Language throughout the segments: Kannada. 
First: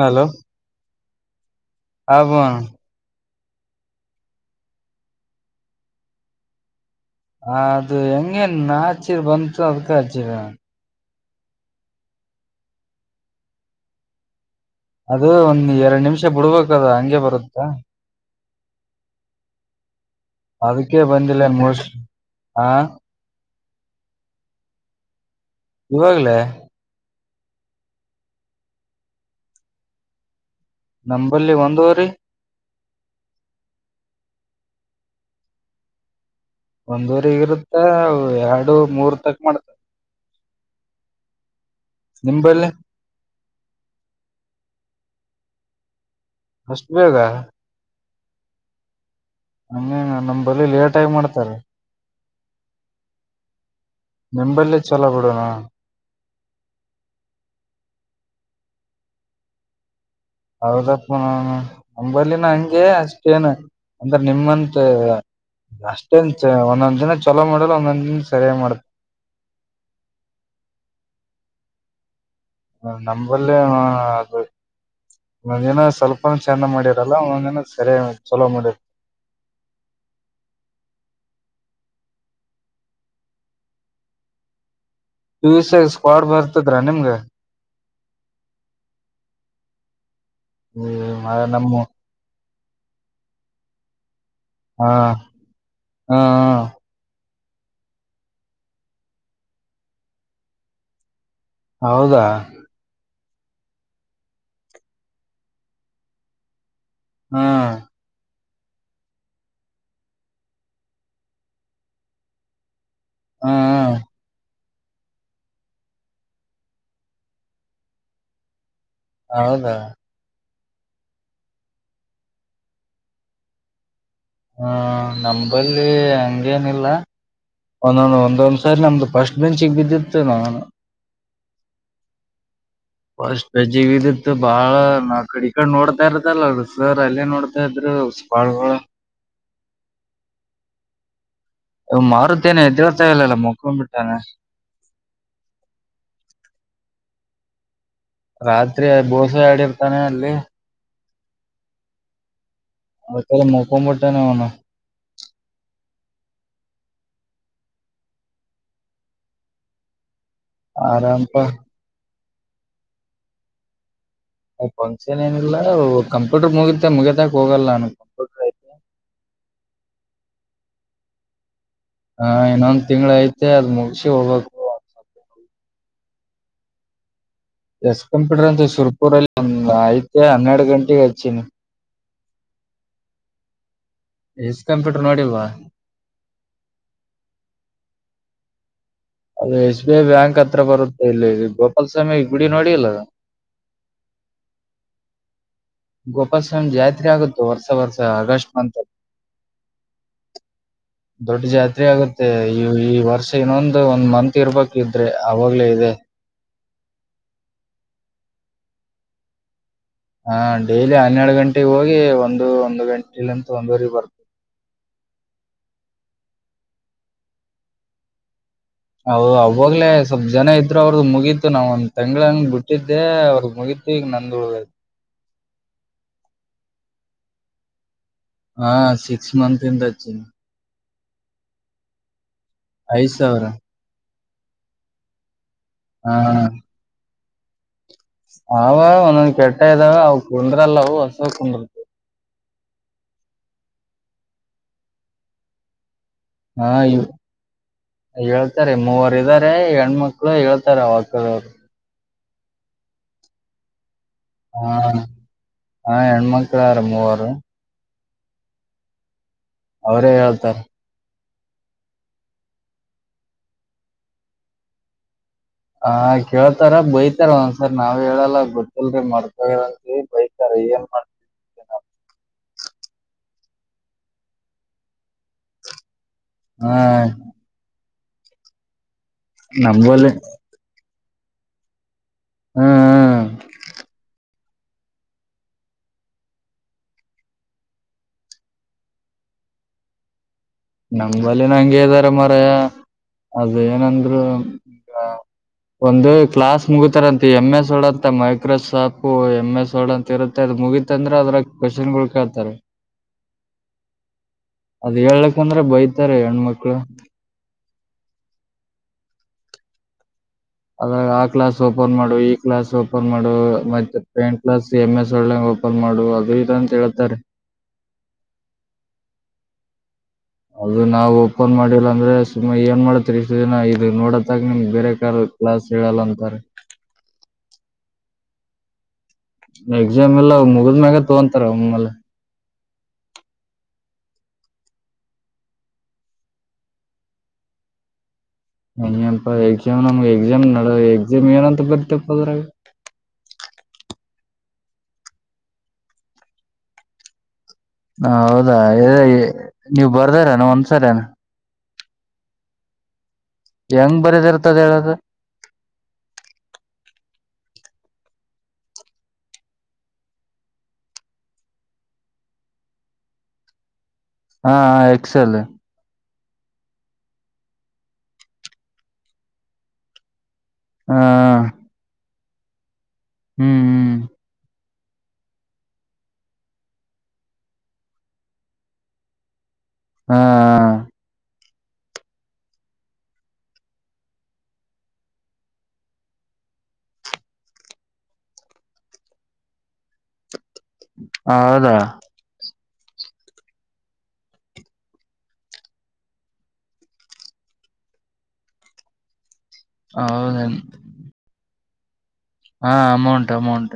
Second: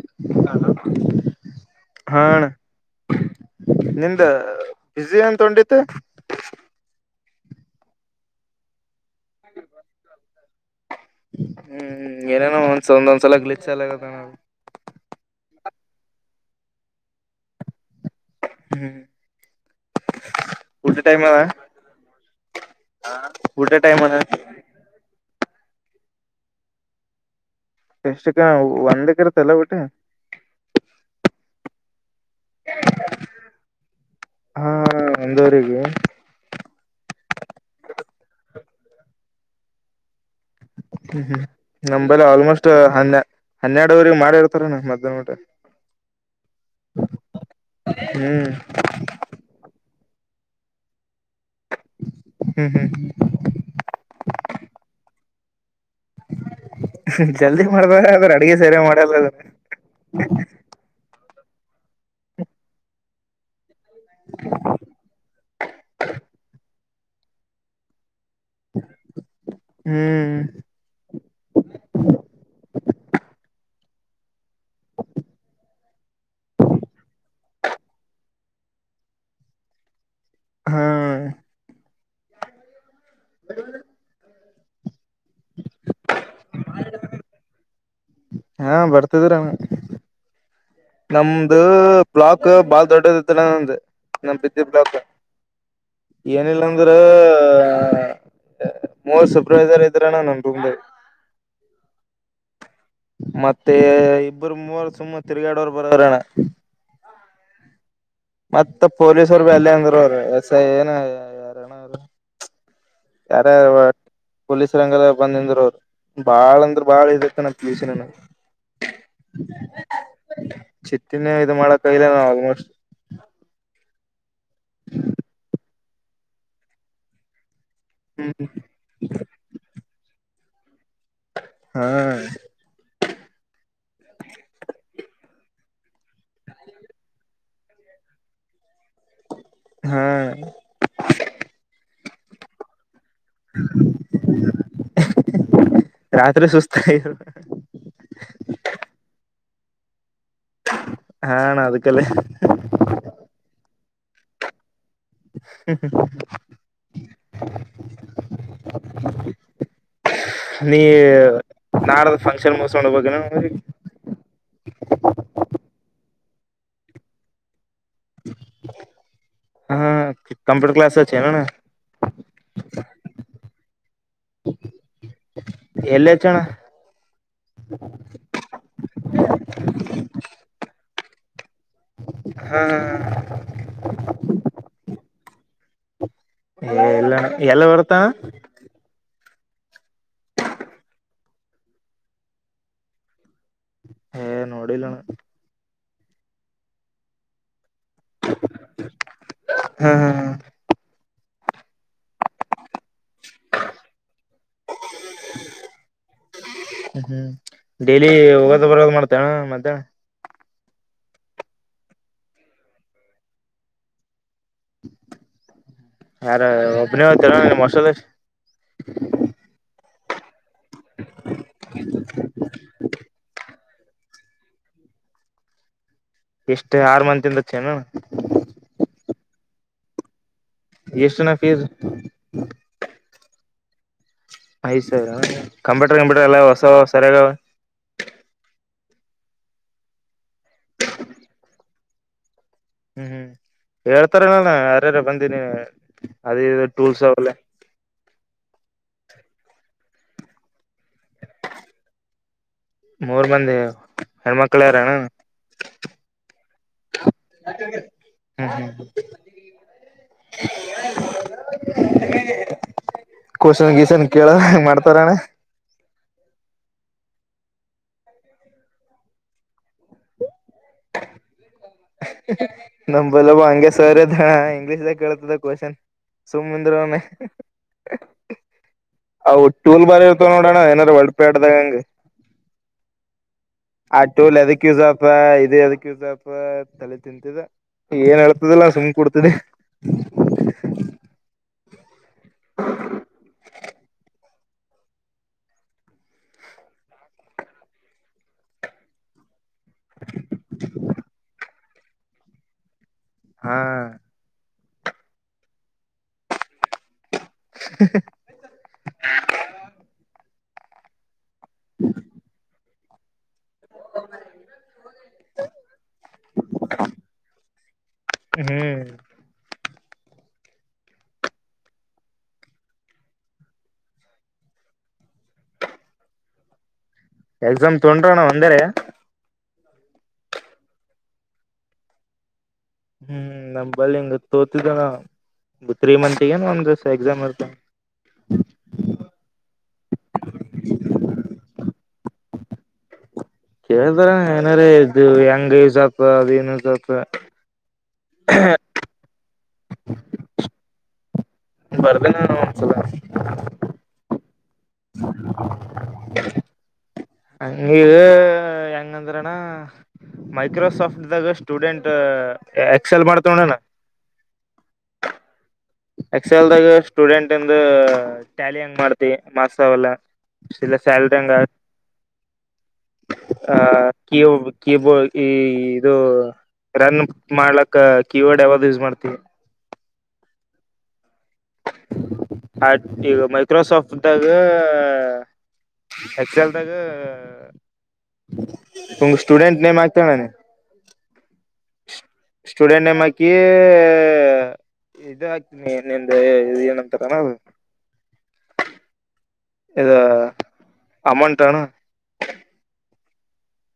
ಹಲೋ ಹಾ ಅಬ [inaudible] ನಿಂದ ಬ್ಯಸ ಏನ್ ತೊಂಡತಿ ಹ ಅದು ಹೆಂಗೆನ್ ನಾಚಿರ್ ಬಂತು ಅದ್ಕ ಆಜಿರ ಹ್ಮ್್ಮ ಏನೇನೋ ಒಂದ ಒಂದ್ಸಲ ಗ್ಲಿ ಚ ಆಗ ನ [inaudible] ಅದು ಒಂದ್ ಎರಡ್ ನಿಮಿಷ ಬಿಡ್ಬೇಕದ ಹಂಗೆ ಬರುತ್ತಾ ಹ್ಮ್ ಊಟ ಅದಕ್ಕೆೇ ಟೈಮ್ ಅದ ಬಂದಿಲ್ಲನ್ ಮೋಸ್ ಹ ಊಟ ಟೈಮಾನ ಇವಾಗಲ ಎಷ್ಟಕ್ಕ ಒಂದಕರ ತಲ್ಲ ಬಿಟ್ಟ ನಂಬಲ್ಲಿ ಒಂದುವರಿ ಹಾ ಒಂದುವರಿಗೆ ಒಂದುವರಿಗ ಇರುತ್ತೆ ಎರಡು ಮೂರ್ ತಕ್ ಮಾಡ ಹ್ಮ್ ಹ್ಮ್ ನಮೇಲೆ ಆಲ್ಮೋಸ್ಟ್ ಹ ಹನ್ನೆರಡುವರೆ ಮಾಡಿರ್ತಾರ ನ್ ಮತ್ ಇದಟೆ [inaudible] ಅಷ್ಟು ಬೇಗ ಹ್ಮ್. ನಮ್ ಬಲಿ ಲೇಟ್ ಆಗಿ ಮಾಡ್ತ. ಹ್ಮ್ ಹ್ಮ್ ನಿಂಬಲ್ಲ ಚಲೋ ಬಿಡೋಣ. ಜಲ್ದಿ ಮಾಡಬೇಕಾರ ಆದ್ರೆ ಅಡ್ಗೆ ಸೇರೆ ಮಾಡಲ್ಲದ. ಹೌದಪ್ಪ ನಂಬಲ್ಲಿನ ಹಂಗೆ ಅಷ್ಟೇನು. ಅಂದ್ರೆ ನಿಮಂತ ಅಷ್ಟೇನ್ ಒಂದೊಂದ್ ದಿನ ಚಲೋ ಮಾಡಲ್ಲ ಒಂದೊಂದ್ ದಿನಸ. ಹ್ಮ್. ನಂಬಲ್ಲ ಅದು. ಒಂದ್ ದಿನ ಸ್ವಲ್ಪನ ಚಂದ ಮಾಡಿರಲ್ಲ ಒಂದೊಂದ್ ಸರಿಯ ಚಲೋ ಮಾಡಿರ್. [inaudible] ಹಾ. [inaudible] [unintelligible] ಸ್ಕ್ವಾಡ್ ಬರ್ತದ ರ ನಿಮ್ಗೆ. ಹಾ ಬರ್ತಿದರಾನ. ಈ ನಮ್ದ ನಮ್ಮ ಬ್ಲಾಕ್ ಬಾಳ ದೊಡ್ಡದತ್ತ ನ್ದ್ ನಮ್ ಬಿದ್ದಿ ಹ ಬ್ಲಾಕ್. ಹ ಏನಿಲ್ಲಾಂದ್ರ. ಮೋರ್ಟ್ ಸರ್ಪ್ರೈಸರ್ ಇದ್ರಣ ನನ್. [unintelligible] ಹೌದಾ. ಮತ್ತೆ ಇಬ್ಬರು ಮೂವರು ಸುಮ್ಮ ತಿರ್ಗಾಡೋರ್ ಬರೋರೇಣ. ಹಾ. ಮತ್ತ ಪೊಲೀಸ್ ಅವರು ಬಿಲ್ಲ ಅಂದರು ಅವ ಎಸ್ ಐ ಏನ ಯಾರನ ಅವ್ರ. ಯಾರಾರು. ಹ್ಮ್ ಪೊಲೀಸ್ ರಂಗದ ಬಂದಂದರು ಅವರು ಬಾಳ ಅಂದ್ರ ಬಾಳ ಇದತೆ ನ ಪಳಸಿನನ. ಹೌದಾ. ಚಿಟ್ಟಿನೇ ಇ ಮಾಡಕ ಇಲ್ಲ ನಾ ಆಲ್ಮೋಸ್ಟ್. ಹ ನಂಬಲ್ಲಿ ಹಂಗೇನಿಲ್ಲ. ಒಂದೊ ಒಂದೊಂದ್ ಸಾರಿ ನಮ್ದು ಫಸ್ಟ್ ಬೆಂಚಿಗೆ ಬಿದ್ದಿತ್ತುನು. ಹ್ಮ್. ಷ್ಟಜ್ಜೀವಿದತ್ ಬಾಳ ನಾಕಡಿ. ಈಡೆ ನೋಡ್ತಾ ಇರದಲ್ಲಸರ್ ಅಲ್ಲೇ ನೋಡ್ತಾ ಇದ್ರುಪಾಳ್. ಹಾ. ಮಾರುತೇನೆ. ಈಲ್ಲಲ್ಲ ಮುಕ ಬಿಟ್ಟಾನೆ. ರಾತ್ರಿ ಸುಸ್ತ ರಾತ್ರಿ ಬೋಸೆ ಆಡಿರ್ತಾನೆ ಅಲ್ಲಿ. ಆ ಅಣ್ಣ ಅದಕಲ್ಲ. ಕಂಬಿಟ್ಟಾನ ಅವನು. [unintelligible] ನೀ ಆರಾಮಪ್ಪ ನಾಡದ ಫಂಕ್ಷನ್ ಮುಸಕೊಂಡ ಬಗೆನು ಊರಿಗೆ. ಫಂಕ್ಷನ್ ಏನಿಲ್ಲ ಕಂಪ್ಯೂಟರ್ ಮುಗತೆ ಮುಗತಕ್ ಹೋಗಲ್ಲ ನಾನ ಕಂಪ್ಯೂಟರ್ ಐತೆ. ಹಾ ಕಂಪ್ಯೂಟರ್ ಕ್ಲಾಸ ಹಚಿನನ್ನ. ಹಾ ಇನ್ನೊಂದ್ ತಿಂಗ್ಳ ಐತೆ ಅದ್ ಮುಗಸಿ ಹೋಗ್ಬೇಕು. ಎಲ್ಲ ಚಣ. ಎಸ್ ಕಂಪ್ಯೂಟರ್ ಅಂತ ಶುರ್ಪುರಲ್ಲಿ ಒಂದ್ ಐತೆ ಹನ್ನೆರಡು ಗಂಟೆಗೆ ಹಚ್ಚಿನಿ. ಹಾ. ಎಸ್ ಕಂಪ್ಯೂಟರ್ ನೋಡಿಲ್ವಾ. ಇಲ್ಲಣ್ಣ ಎಲ್ ಬರುತ್ತಾನ. ಅದು ಎಸ್ ಬಿ ಐ ಬ್ಯಾಂಕ್ ಹತ್ರ ಬರುತ್ತೆ ಇಲ್ಲಿ ಗೋಪಾಲಸ್ವಾಮಿ ಈ ಗುಡಿ ನೋಡಿಲ್ಲ. ಏ ನೋಡಿಲಣ. ಗೋಪಾಲಸ್ವಾಮಿ ಜಾತ್ರೆ ಆಗುತ್ತ ವರ್ಷ. ಆಗಸ್ಟ್ ಮಂತಲ್ ಹಾ ಹಾ ದೊಡ್ಡ ಜತಿ. ಸರಿ ಆಗುತ್ತೆ ಈ ಈ ವರ್ಷ ಇನ್ನೊಂದು ಒಂದ್ ಮಂತ್ ಇರ್ಬೇಕಿದ್ರೆ ಆವಗ್ಲೇ ಇದೆ. [inaudible] ಹ್ಮ ಹ್ಮ್ ಡೆೇಲಿ ಮದುವೆಗಳಲ್ಲಿ ಮಾಡ್ತೀಯಾ ಮತ್ತೆ ಹಾ ಡೈಲಿ ಹನ್ನೆರಡು ಗಂಟೆಗೆ ಹೋಗಿ ಒಂದು ಒಂದು ಗಂಟೆಲಂತ ಒಂದುವರೆ ಬರ್ತವಿ [inaudible] ಯಾರ ಒಬ್ಬನೇ ಓಯ್ತಿನೋ ನಿಮ್ಮ ಹ ಅವಾಗ್ಲೇ ಸ್ವಲ್ಪ್ ಜನ ಇದ್ ಅವ್ರ ಮುಗೀತು ನಾವ್ ಒಂದ್ ತಂಗ್ಳ ಹಂಗ್ ಬಿಟ್ಟಿದ್ದೆ ಅವ್ರಗ್ ಮುಗೀತ ಈಗ್ ನಂದ [inaudible] ಎಷ್ಟು ಆರು ಮಂತಿಂದ ಹಚೇನು ಹಾ ಸಿಕ್ಸ್ ಮಂತ್ ಇಂದ ಹಚೆನ್ ಎಷ್ಟುನ ಫಿಜ್ ಐದ್ ಸಾವಿರ ಐದ್ ಸಾವಿರ ಕಂಪ್ಯೂಟರ್ ಹಾ ಕಂಪ್ಯೂಟರ್ ಎಲ್ಲ ಹೊಸ ಸರಿಯಾಗವೆ ಅವ ಒಂದೊಂದ ಕೆಟ್ಟ ಇದಾವ ಅವ ಕುಂದ್ರಲ್ಲವು ಹೊಸ ಕುಂದ್ರತ ಹ್ಮ್ ಹ್ಮ್ ಹೇಳ್ತಾರಣ್ಣ ಯಾರ್ಯಾರ ಬಂದೀನಿ ಅದೆ ಟೂಲ್ಸ್ [unintelligible] ಇತಾರೆ ಮೂವರು ಇದ್ದಾರೆ ಹೆಣ್ಮಕ್ಳು ಹೇಳ್ತಾರೆ ಅವಕ್ಕದವರು ಮೂರ್ ಮಂದಿ ಹೆಣ್ಮಕ್ಳ ಯಾರಣ್ಣ ಎರಡ್ ಮೂರು ಹ್ಮ್ ಹ್ಮ್ ಹ ಅವರೇ ಹೇಳ್ತಾರ [inaudible] ಕೋಷನ್ ಗೀಸನ್ ಕೇಳದ್ ಮಾಡ್ತಾರಣ್ಣ ಹ ಕೇಳ್ತಾರ ಬೈತಾರ ಒಂದ್ಸರ್ ನಾವ್ ಹೇಳಲ್ಲ ಗೊತ್ತಿಲ್ರಿ ಮರ್ತೋಯ್ತಾ ಅಂತೀವಿ ಬೈತ [inaudible] ನಮ ಬಲವ ಹಂಗೆ ಸರ್ ಅದ ಇಂಗ್ಲೀಷ್ದಾಗ ಕೇಳತದ ಕ್ವಶನ್ ಸುಮ್ನಿದ್ರೆ ಹಾ [inaudible] ಹವು ಟೂಲ್ ಬಾರಿ ನಂಬಲ್ಲಿ ಇರ್ತವ ನೋಡೋಣ ಏನಾರ ಒಳಪೆ ಆಡ್ದಾಗಂಗಗೆ ಹ್ಮ್ ಹ್ಮ್ ಆ ಟುಲ್ ಅದಕ್ ಯೂಸ್ ಆತ ಅದೆ ಯದಕ್ಕ ಸ್ವಲ್ಪ ತಲೆ ತಿಂತಿದ ಏನ್ ಹೇಳ್ತದಲ್ಲ ಸುಮ್ ಕುಡ್ತದೆ ನಮ್ಮಲ್ಲಿನ ಹಂಗೆ ಇದ್ದಾರ ಮರಯ ಅದೇ ಏನಂದ್ರೆ ಒಂದು ಕ್ಲಾಸ್ ಮುಗತಾರಂತ ಎಮ್ ಎಸ್ ಅಂತ ಮೈಕ್ರೋಸಾಫ್ಟ ಎಮ್ ಎಸ್ ಅಂತ ಇರುತ್ತೆ ಅದ್ ಮುಗಿತತ್ ಅಂದ್ರೆ ಅದ್ರ ಕ್ವಶನ್ ಗಳು ಕೇಳ್ತಾರೆ ಹಾ ಅದ್ ಹೇಳ್ಬೇಕಂದ್ರೆ ಬೈತಾರೆ ಹೆಣ್ಮಕ್ಳು [inaudible] [unintelligible] ಅದ್ರಾಗ ಆ ಕ್ಲಾಸ್ ಓಪನ್ ಮಾಡು ಈ ಕ್ಲಾಸ್ ಓಪನ್ ಮಾಡ ಮತ್ತೆ ಪೇಯಿಂಟ್ ಕ್ಲಾಸ್ ಎಮ್ ಎಸ್ ಒಳ್ಳಂಗ ಓಪನ್ ಮಾಡು ಅದು ಇದ್ ಅಂತ ಹೇಳ್ತಾರೆ ಹ್ಮ್ ಅದು ನಾವ್ ಓಪನ್ ಮಾಡಿಲ್ಲ ಅಂದ್ರೆ ಸುಮ್ಮಾ ಏನ್ ಮಾಡತ್ರಿ ಇಷ್ಟ ದಿನ ಇದು ನೋಡತ್ತಾಗ ನಿಮ ಬೇರೆ ಕಾರ್ ಕ್ಲಾಸ್ ಹೇಳಲ್ಲ ಅಂತವ್ರೆ ಎಕ್ಸಾಮ್ ತೊಂಡ್ರಣ ಒಂದೇರೆ ಎಕ್ಸಾಮ್ ಎಲ್ಲ ಮುಗದ್ ಮ್ಯಾಗ ತಗಂತಾರ ಒಮ್ಮಲೆ. ಹ್ಮ್ ನಮ ಬಲ್ಲಿ ಹಿಂಗ ತೋತಿದ್ದಾನ. ತ್ರೀ ಮಂತ್ ಗ ಏನು ಒಂದ್ ಎಕ್ಸಾಮ್ ಇರ್ತ ಹ ಎಕ್ಸಾಮ್ ನಮ್ಗೆ ಎಕ್ಸಾಮ್ ನಡ ಎಕ್ಸಾಮ್ ಏನಂತ ಬರ್ತಪ್ಪ ಅದ್ರಾಗ ಕೇಳ್ತಾರ ಏನಾರ ಇದು ಹೆಂಗ ಯೂಸ್ ಆಗ್ತ ಅದ ಏನ್ ಯೂಸ್ ಆತ ಹ ಹೌದಾ ಎ ನೀವು ಬರ್ದಾರಿನ ಒಂದ್ಸರಿನ ಬರ್ದೇ ನಾನ ಒಂದ್ಸಲ ಹೆಂಗ್ ಬರೆದ ಇರುತ್ತ್ ಹಾಂಗೆ ಹೆಂಗಂದ್ರಣ್ಣ ಮೈಕ್ರೋಸಾಫ್ಟ್ ದಾಗ ಸ್ಟೂಡೆಂಟ್ ಎಕ್ಸೆಲ್ ಮಾಡ್ತವಣಗ. ಹಾ ಹಾ ಎಕ್ಸೆಲ್. ಎಕ್ಸೆಲ್ದಾಗ ಸ್ಟೂಡೆಂಟ್ ಇಂದು ಟ್ಯಾಲಿ ಹೆಂಗ್ ಮಾಡ್ತಿವಿ ಮಾರ್ಕ್ಸ್ ಅವೆಲ್ಲ. ಸಿಲ ಹ ಸ್ಯಾಲ್ರಿಂಗ್ ಹಾಗಿ. ಆ ಹ್ಮ್ ಹ್ಮ್ ಕಿಯವ್ ಕೀಬೋಗಿ ಇದು. ರನ್ ಮಾಡ್ಲಕ್ಕ ಕೀಬೋರ್ಡ್ ಯಾವ್ದ್ ಯೂಸ್ ಮಾಡ್ತಿವಿ. ಹಾ ಹ ಆಗ್ ಇವು ಮೈಕ್ರೋಸಾಫ್ಟ್ ಗ ಹೆಚ್ಎಲ್ದಾಗ ನಿಮ್ ಸ್ಟೂಡೆಂಟ್ ನೇ ಮಾತಣೆ. ಹೌದಾ. ಸ್ಟೂಡೆಂಟ್ ನೇ ಮಯಿಕಿ ಇದು ಹಾಕ್ತೀನಿ ನಿಂದೂ ಏನಂತಾರಣವೂ. ಇಗ ಹೌದೇನ್ ಅಮೌಂಟ್ ತಾಣ ಹಾ ಅಮೌಂಟ್ ಅಮೌಂಟ್.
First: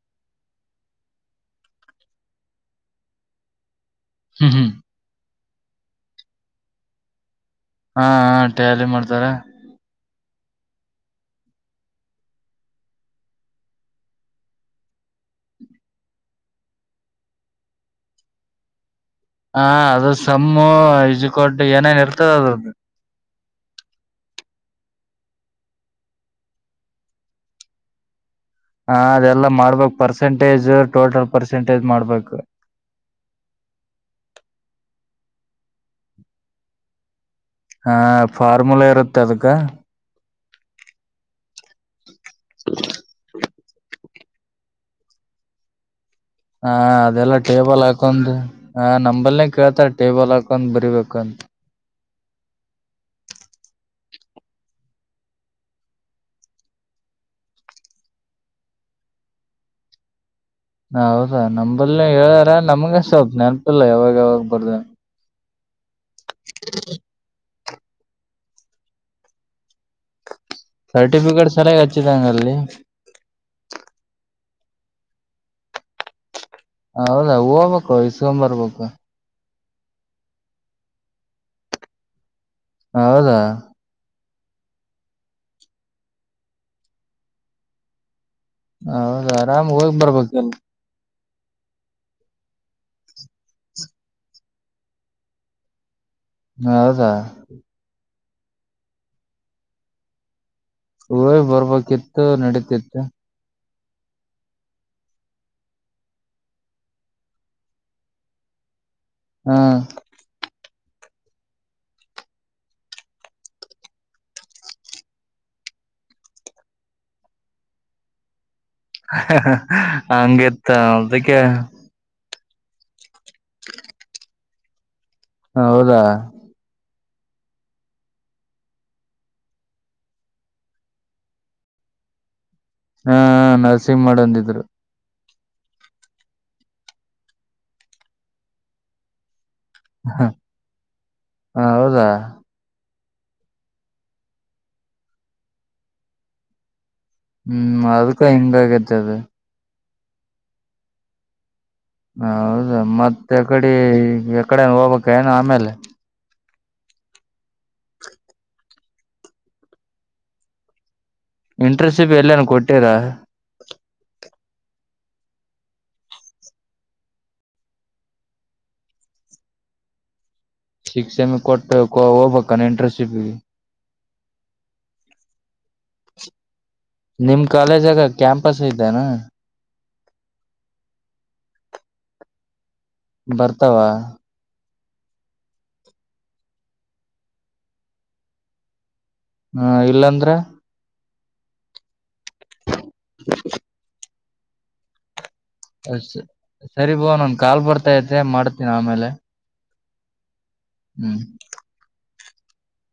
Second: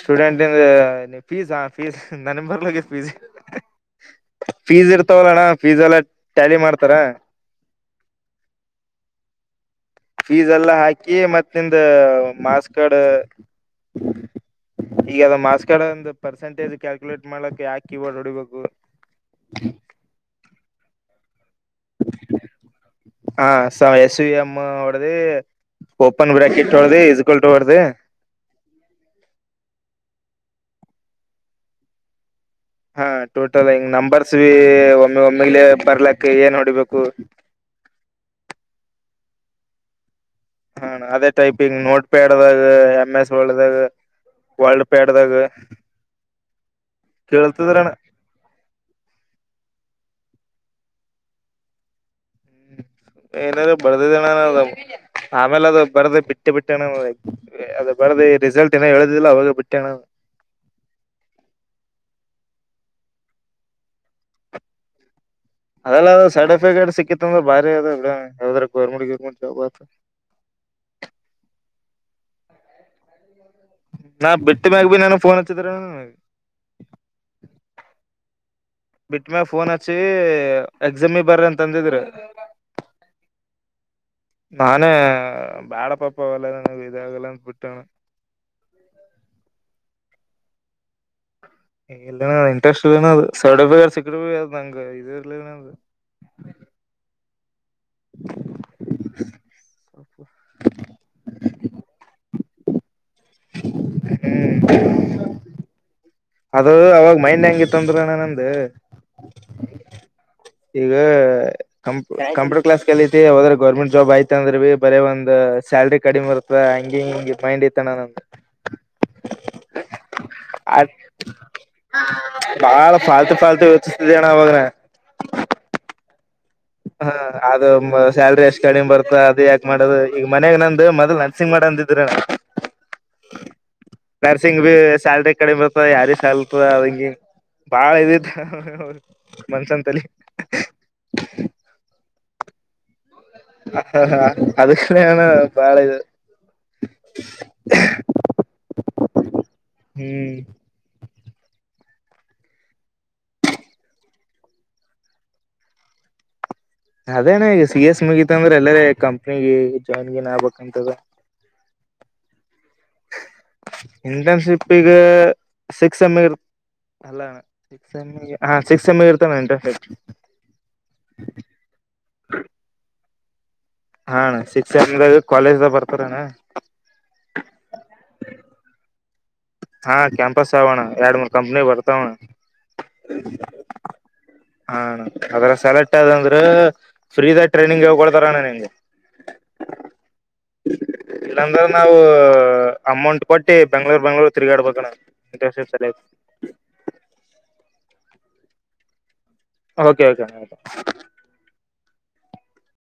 ಸ್ಟೂಡೆಂಟ್ ಇದು ನೀ ಫೀಸ್ ಫೀಸ್ ನನ್ ಮೊದ್ಲು ಗೂ ಫೀಸ್. ಹ್ಮ್ ಹ್ಮ್ ಫೀಸ್ ಇರ್ತವಲ್ಲ ಅಣ್ಣ ಫೀಸ್ ಎಲ್ಲ ಟ್ಯಾಲಿ ಮಾಡ್ತಾರ. ಹಾ ಹ ಟ್ಯಾಲಿ ಮಾಡ್ತಾರೆ. ಫೀಸ್ ಎಲ್ಲಾ ಹಾಕಿ ಮತ್ತ್ ನಿಂದು ಮಾಸ್ಕಡ್. ಈಗ ಅದು ಮಾಸ್ ಕಾರ್ಡ್ ಒಂದು ಪರ್ಸೆಂಟೇಜ್ ಕ್ಯಾಲ್ಕುಲೇಟ್ ಮಾಡಕೆ ಹಾಕಿ ಇವಗ ದುಡಿಬೇಕು. ಹಾ ಅದು ಸಮ್ಮು ಇಸ್ ಈಕ್ವಲ್ ಟು ಏನೇನ್ ಇರ್ತದ ಅದು. ಹ ಸ ಎಸ್ ಯಿ ಎಮ್ ಹೊಡೆದಿ. ಓಪನ್ ಬ್ರ್ಯಾಕೆಟ್ ಹೊಡೆದಿ ಇಜುಕಲ್ಟ್ ಹೊಡೆದಿ. ಹ ಅದೆಲ್ಲಾ ಮಾಡ್ಬೇಕಕ್ ಪರ್ಸೆಂಟೇಜ್ ಟೋಟಲ್ ಪರ್ಸೆಂಟೇಜ್ ಮಾಡ್ಬೇಕು. ಹಾ ಟೋಟಲ್ ಹಾಗಿ ನಂಬರ್ಸಿ ಒಮ್ಮೆ ಒಮ್ಮೆಲೇ ಬರ್ಲಕ್ಕ ಏನ್ ಹೊಡಿಬೇಕು. ಹಾ ಫಾರ್ಮುಲಾ ಇರುತ್ತೆ ಅದಕ್ಕ. ಹಾ ಅದೇ ಟೈಪಿಂಗ್ ನೋಟ್ ಪ್ಯಾಡ್ ಆದಾಗ ಎಮ್ ಎಸ್ ವರ್ಲ್ಡ್ ಇದಾಗ. ವಲ್ಡ್ ಪ್ಯಾಡ್ದಾಗ ಹ ಅದೆಲ್ಲ ಟೇಬಲ್ ಕೇಳ್ತದ್ರಣ ಹಾಕೊಂಡ್ ಹ ನಂಬಲ್ನೆೇ ಕೇಳ್ತಾ. ಟೇಬಲ್ ಹಾಕೊಂಡು ಬರಿಬೇಕುಅಂತು. [inaudible] ಏದೋ ಬದುವಣವಾಗಿ ಆಮೇಲೆ ಅದು ಬರೆದು ಬಿಟ್ಟು ಬಿಟ್ಟಣ್ಣ ಅದು ಬರೆದು ರಿಸಲ್ಟ್ ಏನು ಹೇಳುದಿಲ್ಲ ಅವಾಗ ಬಿಟ್ಟಣ್ಣ. ಹ ಹೌದಾ ನಂಬ್ದಲ್ಲಿ ಓವರ್ ಆಲ್ ನಮ್ಗೆಷ್ವು ನೆನಪಿಲ್ಲ ಯಾವಾಗ ಯಾವಾಗ ಬರಿ ಅದೆಲ್ಲೆಲ್ಲಾ ಸರ್ಟಿಫಿಕೇಟ್ ಸಿಕ್ಕಿತು. ಬರೆ ಎ ಯ ಗವರ್ಮೆಂಟ್ ಗರ್ಮೆಂಟ್ ಜಬ್ ಆತ ಸರ್ಟಿಫಿಕೇಟ್ ಸರಿಯಾಗಿ ಹಚ್ಚಿದೆಂಗಲ್ಲಿ. ಬಿಟ್ಟಿ ಮ್ಯಾಗಿ ನಾನು ಫೋನ್ ಹಚ್ಚಿದ್ರು. ಹೌದಾ ಹೋಗುಬೇಕು ಇಸ್ಕೊ ಬರರ್ಬೇಕು. ಬಿಟ್ಟು ಮೇಲೆ ಫೋನ್ ಹಚ್ಚಿ ಎಕ್ಸಾಮಿ ಬರ್ರಿ ಅಂತ ಅಂದಿದ್ರೂ. ಹೌದಾ ನಾನೇ ಬ್ಯಾಡ ಪಾಪ ಎಲ್ಲ ನ ಇದಾಗಲ್ಲ ಬಿಟ್ಟನೆ. ಹೌದ ಆರಾಮ್ ಹೋಗ್ ಬರಬೇಕು ಎಲ್. ಇಲ್ಲ ಇಂಟ್ರೆಸ್ಟ್ ಇದುನು ಸಡ್ದೆ ಸಿಕ್ಕದುವೇ ಮ್ಯಾಂಗೋ ಇದು ಇರಲಿಲ್ಲ. ಹೌದ [inaudible] ಹೂವೇ ಬರರ್ಬೇಕಿತ್ತು ನಡೀತಿತ್ತು. ಹೇ ಅದು ಅವಾಗ ಮೈನು ಹೆಂಗಿತ್ತುಂದ್ರಣ ನಂದು. ಹಾ ಈಗ ಕಂ ಕಂಪ್ಯೂಟರ್ ಕ್ಲಾಸ್ ಕಲಿತಿ ಹೋದ್ರೆ ಗೌರ್ಮೆಂಟ್ ಜಾಬ್ ಐತು ಅಂದ್ರೆ ಬರೀ ಒಂದ್ ಸ್ಯಾಲ್ರಿ ಕಡಿಮೆ ಇರುತ್ತ ಹಂಗಗೆಗೆ ಮೈಂಡ್ ಐತಣ್ಣ ನ ಹಂಗೆತ ಅದಕ್ಕೆ ಬಾಳ ಫಾಲ್ತು ಫಾಲ್ತು ಯತಿಸತಿದ್ದೇಣ್ಣ ಅವಾಗ್ನಾ ಹ ಹೌದಾ ಹ ಅದು ಸ್ಯಾಲ್ರಿ ಎಷ್ಟ್ ಕಡಿಮೆ ಬರ್ತ ಅದು ಯಾಕಕ್ ಮಾಡದು ಈಗ ಮನ್ಯಾಗ ನಂದ ಮೊದಲು ನರ್ಸಿಂಗ್ ಮಾಡಂದ ಹಾ ನರ್ಸಿಂಗ್ ಮಾಡಂದಿದ್ರು ನರ್ಸಿಂಗ್ ಸ್ಯಾಲರಿ ಕಡೆಮೇ ಬರ್ತಧ ಯಾರ ಸಲ್ತ ಅವಂಗ ಬಾಳ ಇದು ಈತನ ಮನ್ಸಂತಲ್ಲಿ [unintelligible] ಹಾ ಹೌದಾ ಹ ಹಾ ಅದ ಕಣ ಬಾಳ ಇದು ಹ್ಮ್ ಅದ್ಕ್ಕೂ ಹೆಿಂಗಾಗತ ಅದ ಹ್ಮ್ ಹೌದಾ ಮತ್ತ ಎ ಕಡಿ ಎಕಡೆ ಹೋಗ್ಬಕ್ ಏನ ಆಮೇಲೆ ಅದೇನ ಈಗ ಸಿ ಎಸ್ ಮುಗಿತ ಅಂದ್ರೆ ಎಲ್ಲಾರ ಕಂಪ್ನಿ ಜಾಯಿನ್ ಗಿನ್ ಆಗ್ಬೇಕಂತದ ಇಂಟ್ರನ್ಶಿಪ್ ಎಲ್ಲನ್ ಕೊಟ್ಟಿರಾ ಇಂಟರ್ನ್ಶಿಪ್ಗ ಸಿಕ್ಸ್ ಎಮ್ರ್ ಅಲ್ಲಣ ಸಿಸ್ ಎಮ ಹ ಸಿಕ್ಸ್ ಎಮ್ ಎ ಇರ್ತಾನೆ ಇಂಟರ್ನ್ಶಿಪ್ ಶಕ್ಸ್ ಎಮಿ ಕೊಟ್ಟ ಹೋಗಬಬೇಕಾನ ಇಂಟರ್ನ್ಶಿಪ್ ಹ ಸಿಕ್ಸ್ತ್ ಸೆಂ ಇದಗ ಕಾಲೇಜ್ದ ಬರ್ತಾರನ ನಿಮ್ ಕಾಲೇಜ್ಗ ಕ್ಯಾಂಪಸ್ ಇದ್ದಾನ ಹಾ ಕ್ಯಾಂಪಸ್ ಆವಣ್ಣ ಎರಡ್ ಮೂರ್ ಕಂಪ್ನಿ ಬರ್ತಾವಣ್ಣ ಬರ್ತಾವ ಹಾ ಅದ್ರ ಸೆಲೆಕ್ಟ್ ಅ ಅಂದ್ರೆ ಫ್ರೀದಾಗ ಟ್ರೈನಿಂಗ್ ಹೇಕೊಳ್ತಾರಣ್ಣ ನಿಮ್ಗೆ ಹಾ ಇಲ್ಲಾಂದ್ರೆ ಇಲ್ಲಾಂದ್ರ ನಾವು ಅಮೌಂಟ್ ಕೊಟ್ಟಿ ಬೆಂಗ್ಳೂರ್ ಬೆಂಗ್ಳೂರ್ ತಿರ್ಗಾಡ್ಬೇಕಣ ಸರಿ ಬ ನನ್ ಕಾಲ್ ಬರ್ತಾೈತೆ ಮಾಡ್ತೀಿನಿ ಆಮೇಲೆ ಓಕೆ ಓಕೆ ಹ್ಮ್